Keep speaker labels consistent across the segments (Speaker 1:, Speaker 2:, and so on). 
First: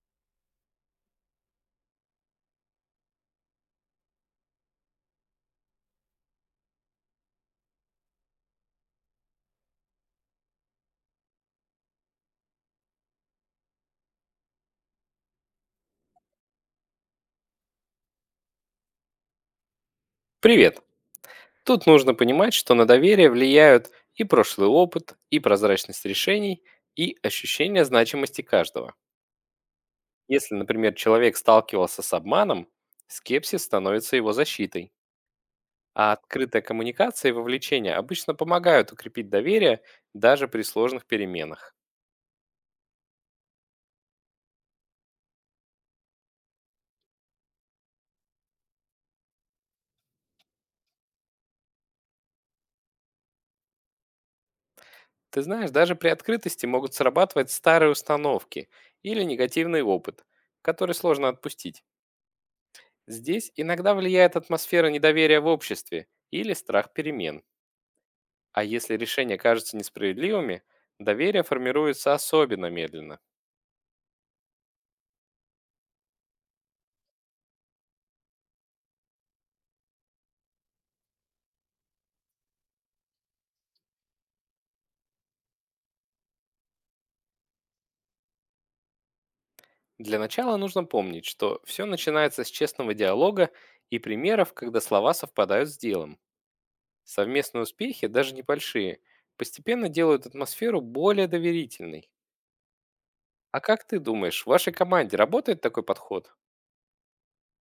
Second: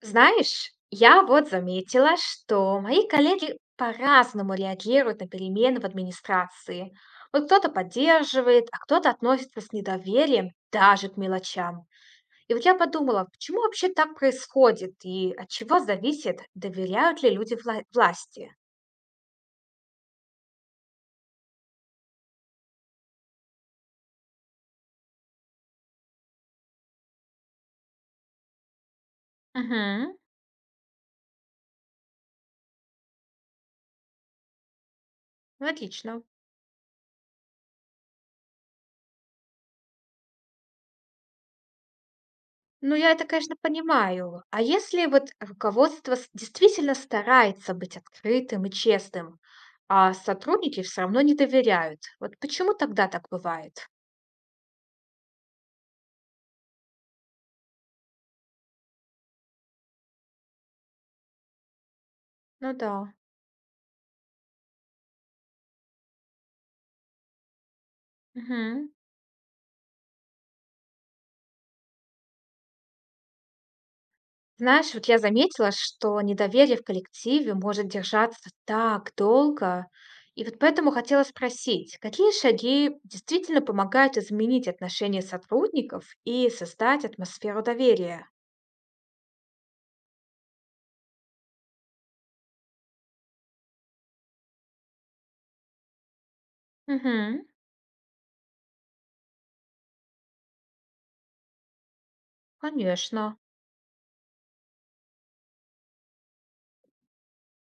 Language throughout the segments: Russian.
Speaker 1: Знаешь, я вот заметила, что мои коллеги по-разному реагируют на перемены в администрации. Вот кто-то поддерживает, а кто-то относится с недоверием даже к мелочам. И вот я подумала, почему вообще так происходит и от чего зависит, доверяют ли люди вла- власти?
Speaker 2: Привет! Тут нужно понимать, что на доверие влияют и прошлый опыт, и прозрачность решений, и ощущение значимости каждого.
Speaker 1: Угу,
Speaker 2: Если, например, человек сталкивался с обманом, скепсис становится его защитой. А
Speaker 1: отлично.
Speaker 2: открытая коммуникация и вовлечение обычно помогают укрепить доверие даже при сложных переменах.
Speaker 1: Ну, я это, конечно, понимаю. А если вот руководство с- действительно старается быть открытым и честным, а сотрудники все равно не доверяют, вот почему тогда так бывает?
Speaker 2: Ты знаешь, даже при открытости могут срабатывать старые установки или негативный опыт, который сложно отпустить.
Speaker 1: Ну да.
Speaker 2: Здесь иногда влияет атмосфера недоверия в обществе или страх перемен. А
Speaker 1: Мгм.
Speaker 2: если решения кажутся несправедливыми, доверие формируется особенно медленно.
Speaker 1: Знаешь, вот я заметила, что недоверие в коллективе может держаться так долго, и вот поэтому хотела спросить, какие шаги действительно помогают изменить отношения сотрудников и создать атмосферу доверия?
Speaker 2: Для начала нужно помнить, что все начинается с честного диалога и примеров, когда слова совпадают с делом.
Speaker 1: Угу,
Speaker 2: Совместные успехи, даже небольшие, постепенно делают атмосферу более доверительной.
Speaker 1: конечно.
Speaker 2: А как ты думаешь, в вашей команде работает такой подход?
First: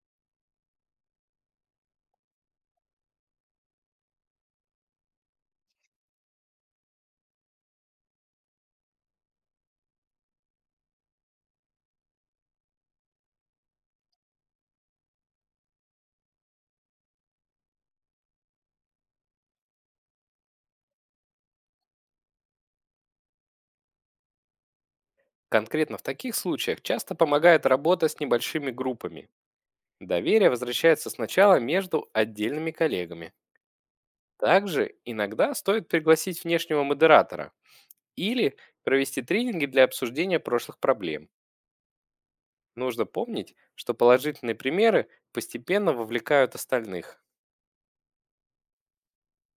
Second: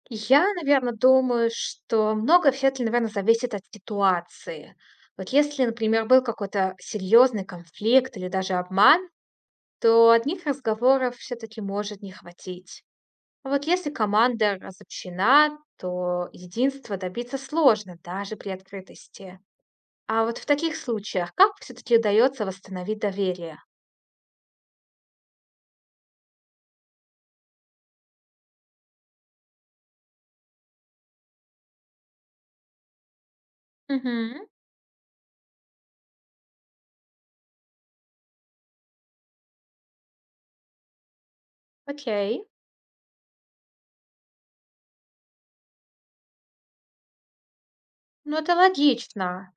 Speaker 1: Я, наверное, думаю, что много все таки наверное, зависит от ситуации. Вот если, например, был какой-то серьезный конфликт или даже обман, то одних разговоров все таки может не хватить. А вот если команда разобщена, то единства добиться сложно даже при открытости. А вот в таких случаях как все таки удается восстановить доверие?
Speaker 2: Конкретно в таких случаях часто помогает работа с небольшими группами. Доверие возвращается сначала между отдельными коллегами.
Speaker 1: Угу.
Speaker 2: Также иногда стоит пригласить внешнего модератора или провести тренинги для обсуждения прошлых проблем.
Speaker 1: Окей.
Speaker 2: Нужно помнить, что положительные примеры постепенно вовлекают остальных.
Speaker 1: Ну, это логично.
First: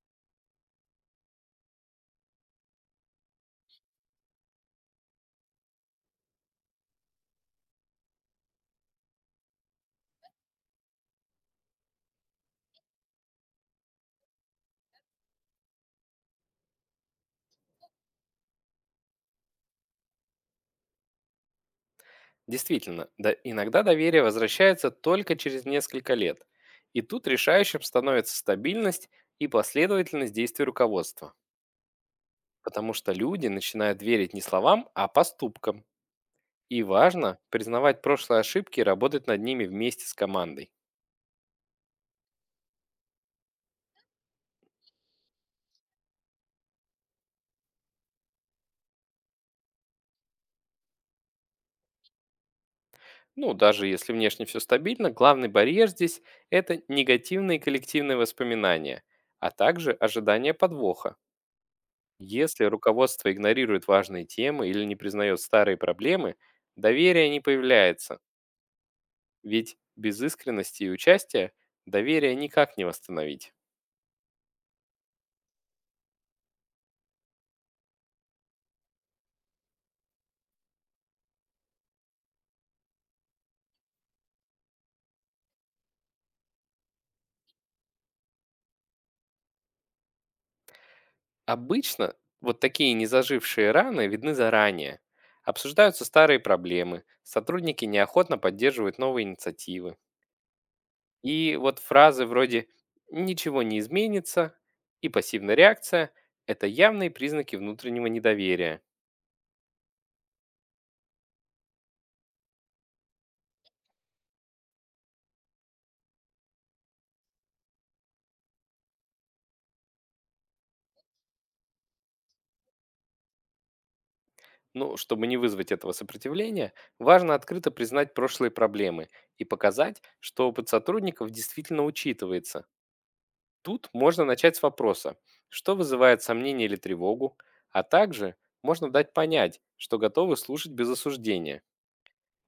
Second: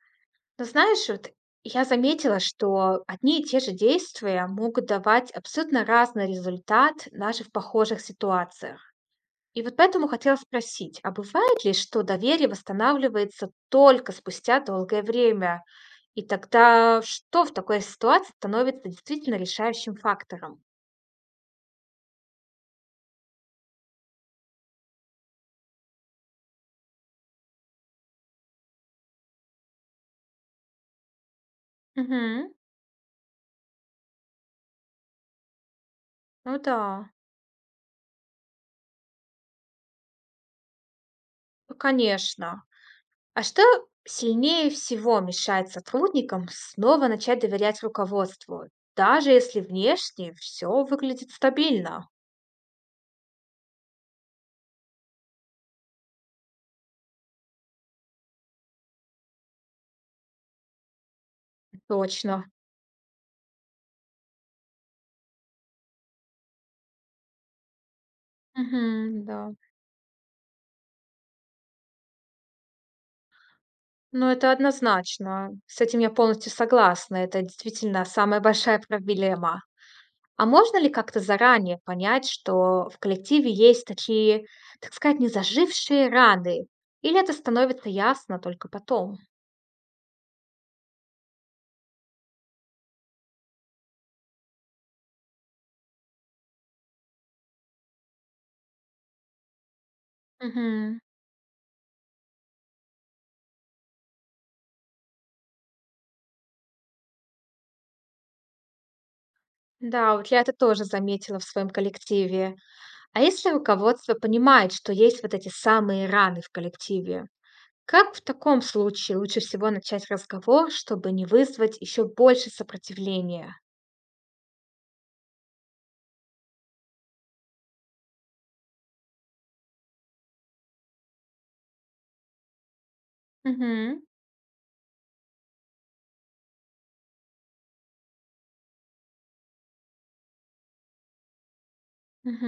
Speaker 1: Ну, знаешь, вот я заметила, что одни и те же действия могут давать абсолютно разный результат даже в похожих ситуациях. И вот поэтому хотела спросить, а бывает ли, что доверие восстанавливается только спустя долгое время? И тогда что в такой ситуации становится действительно решающим фактором?
Speaker 2: Действительно, иногда доверие возвращается только через несколько лет. И тут решающим становится стабильность и последовательность действий руководства.
Speaker 1: Угу.
Speaker 2: Потому что люди начинают верить не словам, а поступкам.
Speaker 1: Ну да,
Speaker 2: И важно признавать прошлые ошибки и работать над ними вместе с командой.
Speaker 1: ну, конечно. А что сильнее всего мешает сотрудникам снова начать доверять руководству, даже если внешне все выглядит стабильно?
Speaker 2: Ну, даже если внешне все стабильно, главный барьер здесь — это негативные коллективные воспоминания, а также ожидание подвоха.
Speaker 1: Точно.
Speaker 2: Если руководство игнорирует важные темы или не признает старые проблемы, доверие не появляется,
Speaker 1: Мгм, да.
Speaker 2: ведь без искренности и участия доверие никак не восстановить.
Speaker 1: Ну, это однозначно. С этим я полностью согласна. Это действительно самая большая проблема. А можно ли как-то заранее понять, что в коллективе есть такие, так сказать, незажившие раны? Или это становится ясно только потом?
Speaker 2: Обычно вот такие незажившие раны видны заранее. Обсуждаются старые проблемы, сотрудники неохотно поддерживают новые инициативы.
Speaker 1: Мгм.
Speaker 2: И вот фразы вроде «ничего не изменится» и «пассивная реакция» — это явные признаки внутреннего недоверия.
Speaker 1: Да, вот я это тоже заметила в своем коллективе. А если руководство понимает, что есть вот эти самые раны в коллективе, как в таком случае лучше всего начать разговор, чтобы не вызвать еще больше сопротивления?
Speaker 2: Ну, чтобы не вызвать этого сопротивления, важно открыто признать прошлые проблемы и показать, что опыт сотрудников действительно учитывается. Тут
Speaker 1: Мгм.
Speaker 2: можно начать с вопроса, что вызывает сомнение или тревогу, а также можно дать понять, что готовы слушать без осуждения.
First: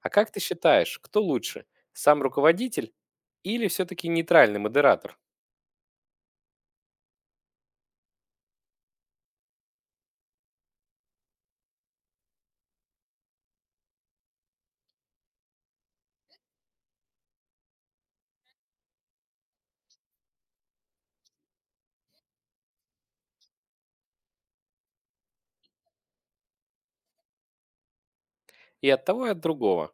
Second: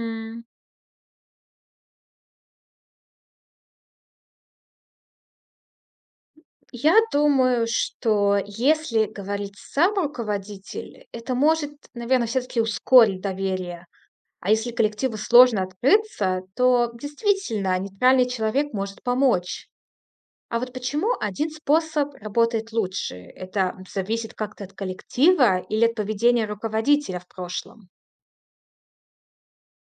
Speaker 2: А как ты считаешь, кто лучше, сам руководитель или все-таки нейтральный модератор?
Speaker 1: Я думаю, что если говорит сам руководитель, это может, наверное, все-таки ускорить доверие. А если коллективу сложно открыться, то действительно нейтральный человек может помочь. А вот почему один способ работает лучше? Это зависит как-то от коллектива или от поведения руководителя в прошлом?
Speaker 2: И от того, и от другого.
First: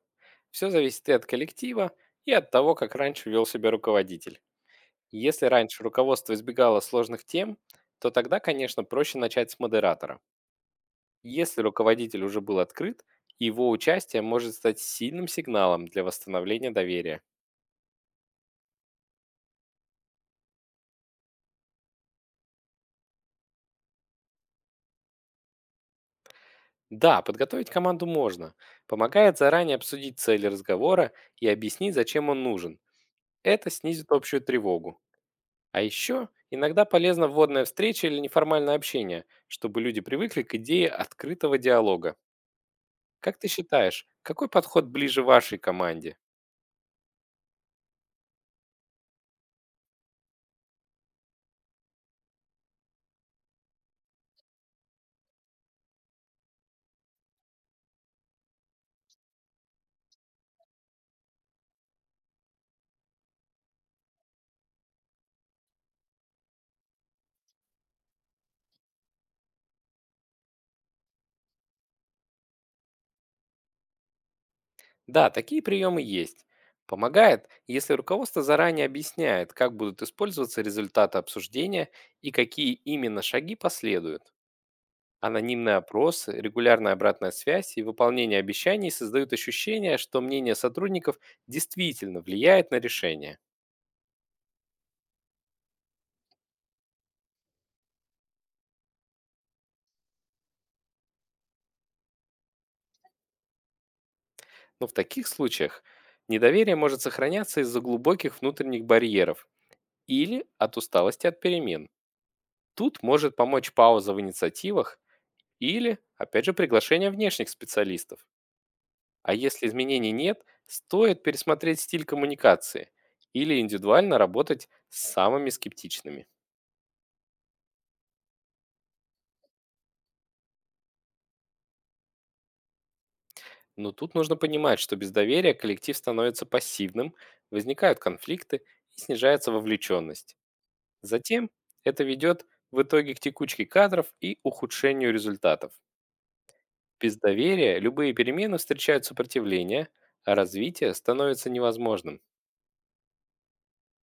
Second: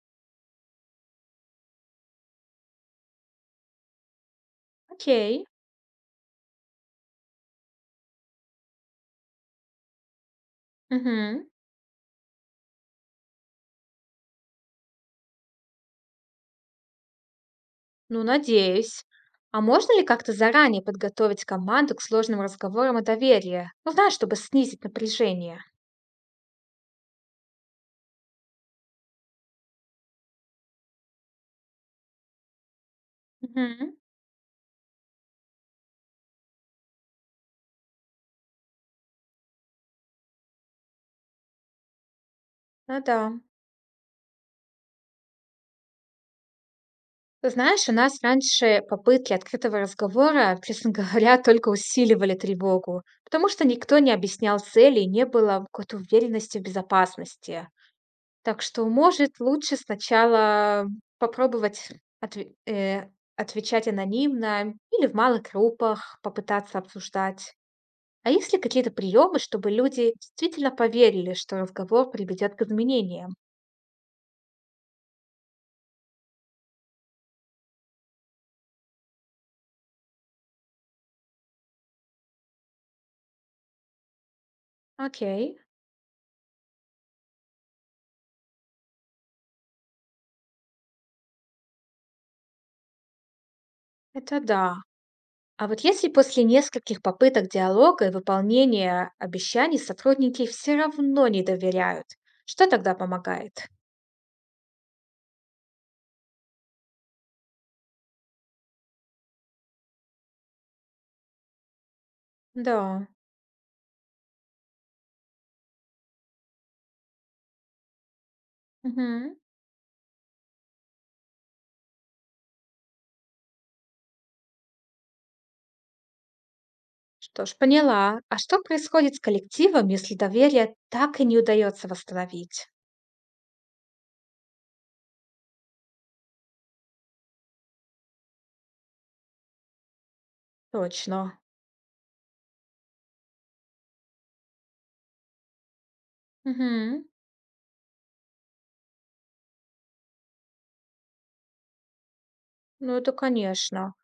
Speaker 2: Все зависит и от коллектива, и от того, как раньше вел себя руководитель. Если
Speaker 1: Окей.
Speaker 2: раньше руководство избегало сложных тем, то тогда, конечно, проще начать с модератора.
Speaker 1: Мгм.
Speaker 2: Если руководитель уже был открыт, его участие может стать сильным сигналом для восстановления доверия.
Speaker 1: Ну, надеюсь. А можно ли как-то заранее подготовить команду к сложным разговорам о доверии? Ну, знаешь, чтобы снизить напряжение.
Speaker 2: Да, подготовить команду можно. Помогает заранее обсудить цели разговора и объяснить, зачем он нужен. Это
Speaker 1: Мгм.
Speaker 2: снизит общую тревогу. А еще иногда полезна вводная встреча или неформальное общение, чтобы люди привыкли к идее открытого диалога.
Speaker 1: Ну да.
Speaker 2: Как ты считаешь, какой подход ближе вашей команде?
Speaker 1: Ты знаешь, у нас раньше попытки открытого разговора, честно говоря, только усиливали тревогу, потому что никто не объяснял цели и не было какой-то уверенности в безопасности. Так что, может, лучше сначала попробовать отве э, отвечать анонимно или в малых группах попытаться обсуждать. А есть ли какие-то приемы, чтобы люди действительно поверили, что разговор приведет к изменениям?
Speaker 2: Да, такие приемы есть. Помогает, если руководство заранее объясняет, как будут использоваться результаты обсуждения и какие именно шаги последуют.
Speaker 1: Окей,
Speaker 2: Анонимные опросы, регулярная обратная связь и выполнение обещаний создают ощущение, что мнение сотрудников действительно влияет на решение.
Speaker 1: это да. А вот если после нескольких попыток диалога и выполнения обещаний сотрудники все равно не доверяют, что тогда помогает?
Speaker 2: Но в таких случаях недоверие может сохраняться из-за глубоких внутренних барьеров или от усталости от перемен.
Speaker 1: Да.
Speaker 2: Тут может помочь пауза в инициативах. Или, опять же, приглашение внешних специалистов. А
Speaker 1: Мгм.
Speaker 2: если изменений нет, стоит пересмотреть стиль коммуникации или индивидуально работать с самыми скептичными.
Speaker 1: Что ж, поняла. А что происходит с коллективом, если доверие так и не удается восстановить?
Speaker 2: Но тут нужно понимать, что без доверия коллектив становится пассивным, возникают конфликты и снижается вовлеченность.
Speaker 1: Точно.
Speaker 2: Затем это ведет в итоге к текучке кадров и ухудшению результатов.
Speaker 1: Мгм.
Speaker 2: Без доверия любые перемены встречают сопротивление, а развитие становится невозможным.
Speaker 1: Ну, это конечно.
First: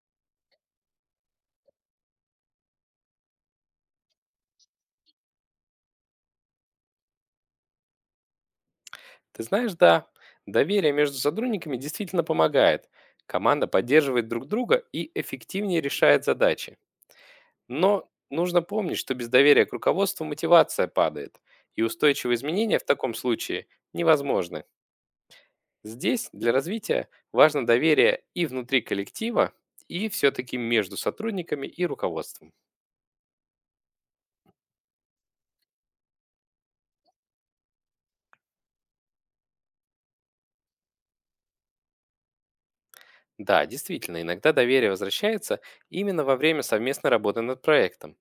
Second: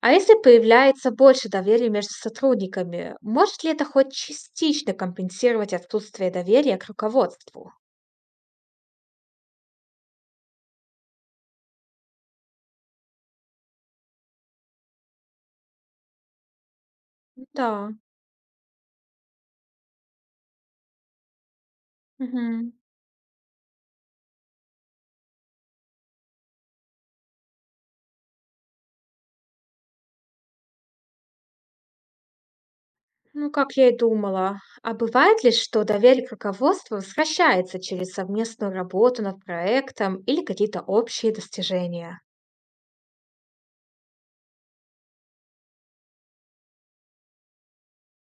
Speaker 1: А если появляется больше доверия между сотрудниками, может ли это хоть частично компенсировать отсутствие доверия к руководству?
Speaker 2: Ты знаешь, да, доверие между сотрудниками действительно помогает. Команда поддерживает друг друга и эффективнее решает задачи.
Speaker 1: Да.
Speaker 2: Но нужно помнить, что без доверия к руководству мотивация падает, и устойчивые
Speaker 1: Мгм.
Speaker 2: изменения в таком случае невозможны. Здесь для развития важно доверие и внутри коллектива, и все-таки между сотрудниками и руководством.
Speaker 1: Ну, как я и думала. А бывает ли, что доверие к руководству возвращается через совместную работу над проектом или какие-то общие достижения?
Speaker 2: Да, действительно, иногда доверие возвращается именно во время совместной работы над проектом.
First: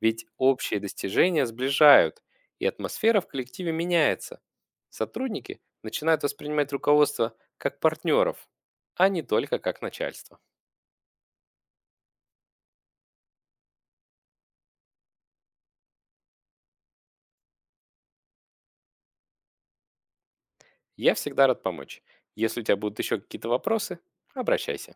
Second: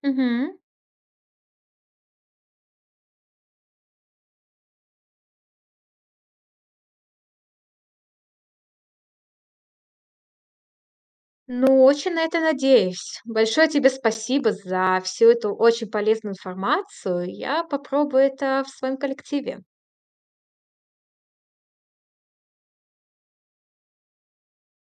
Speaker 2: Ведь
Speaker 1: Мгм.
Speaker 2: общие достижения сближают, и атмосфера в коллективе меняется. Сотрудники начинают воспринимать руководство как партнеров, а не только как начальство.
Speaker 1: Ну, очень на это надеюсь. Большое тебе спасибо за всю эту очень полезную информацию. Я попробую это в своем коллективе.
Speaker 2: Я всегда рад помочь. Если у тебя будут еще какие-то вопросы, обращайся.